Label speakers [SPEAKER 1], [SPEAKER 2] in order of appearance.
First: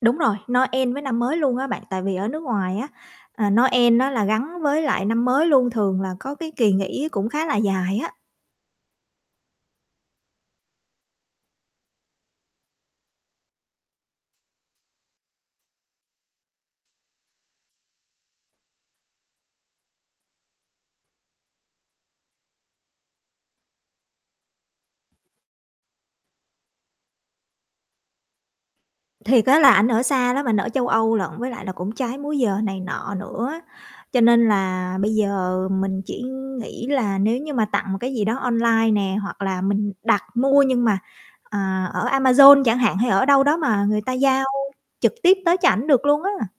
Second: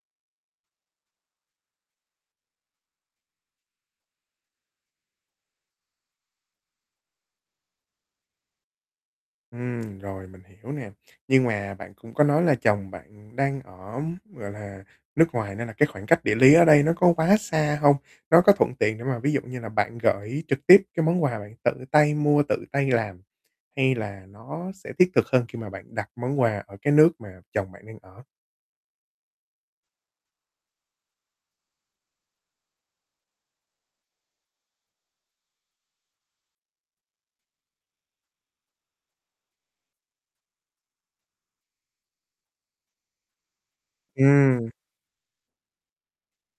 [SPEAKER 1] Đúng rồi, Noel với năm mới luôn á bạn, tại vì ở nước ngoài á, à, Noel á là gắn với lại năm mới luôn, thường là có cái kỳ nghỉ cũng khá là dài á.
[SPEAKER 2] Ừm, rồi mình hiểu nè. Nhưng mà bạn cũng có nói là chồng bạn đang ở, gọi là, nước ngoài nên là cái khoảng cách địa lý ở đây nó có quá xa hông? Nó có thuận tiện để mà ví dụ như là bạn gởi trực tiếp cái món quà mà bạn tự tay mua, tự tay làm, hay là nó sẽ thiết thực hơn khi mà bạn đặt món quà ở cái nước mà chồng bạn đang ở?
[SPEAKER 1] Thiệt á, là ảnh ở xa lắm, ảnh ở châu Âu lận, với lại là cũng trái múi giờ này nọ nữa. Cho nên là bây giờ mình chỉ nghĩ là nếu như mà tặng một cái gì đó online nè, hoặc là mình đặt mua nhưng mà, à, ở Amazon chẳng hạn hay ở đâu đó mà người ta giao
[SPEAKER 2] Ừm.
[SPEAKER 1] trực tiếp tới cho ảnh được luôn á.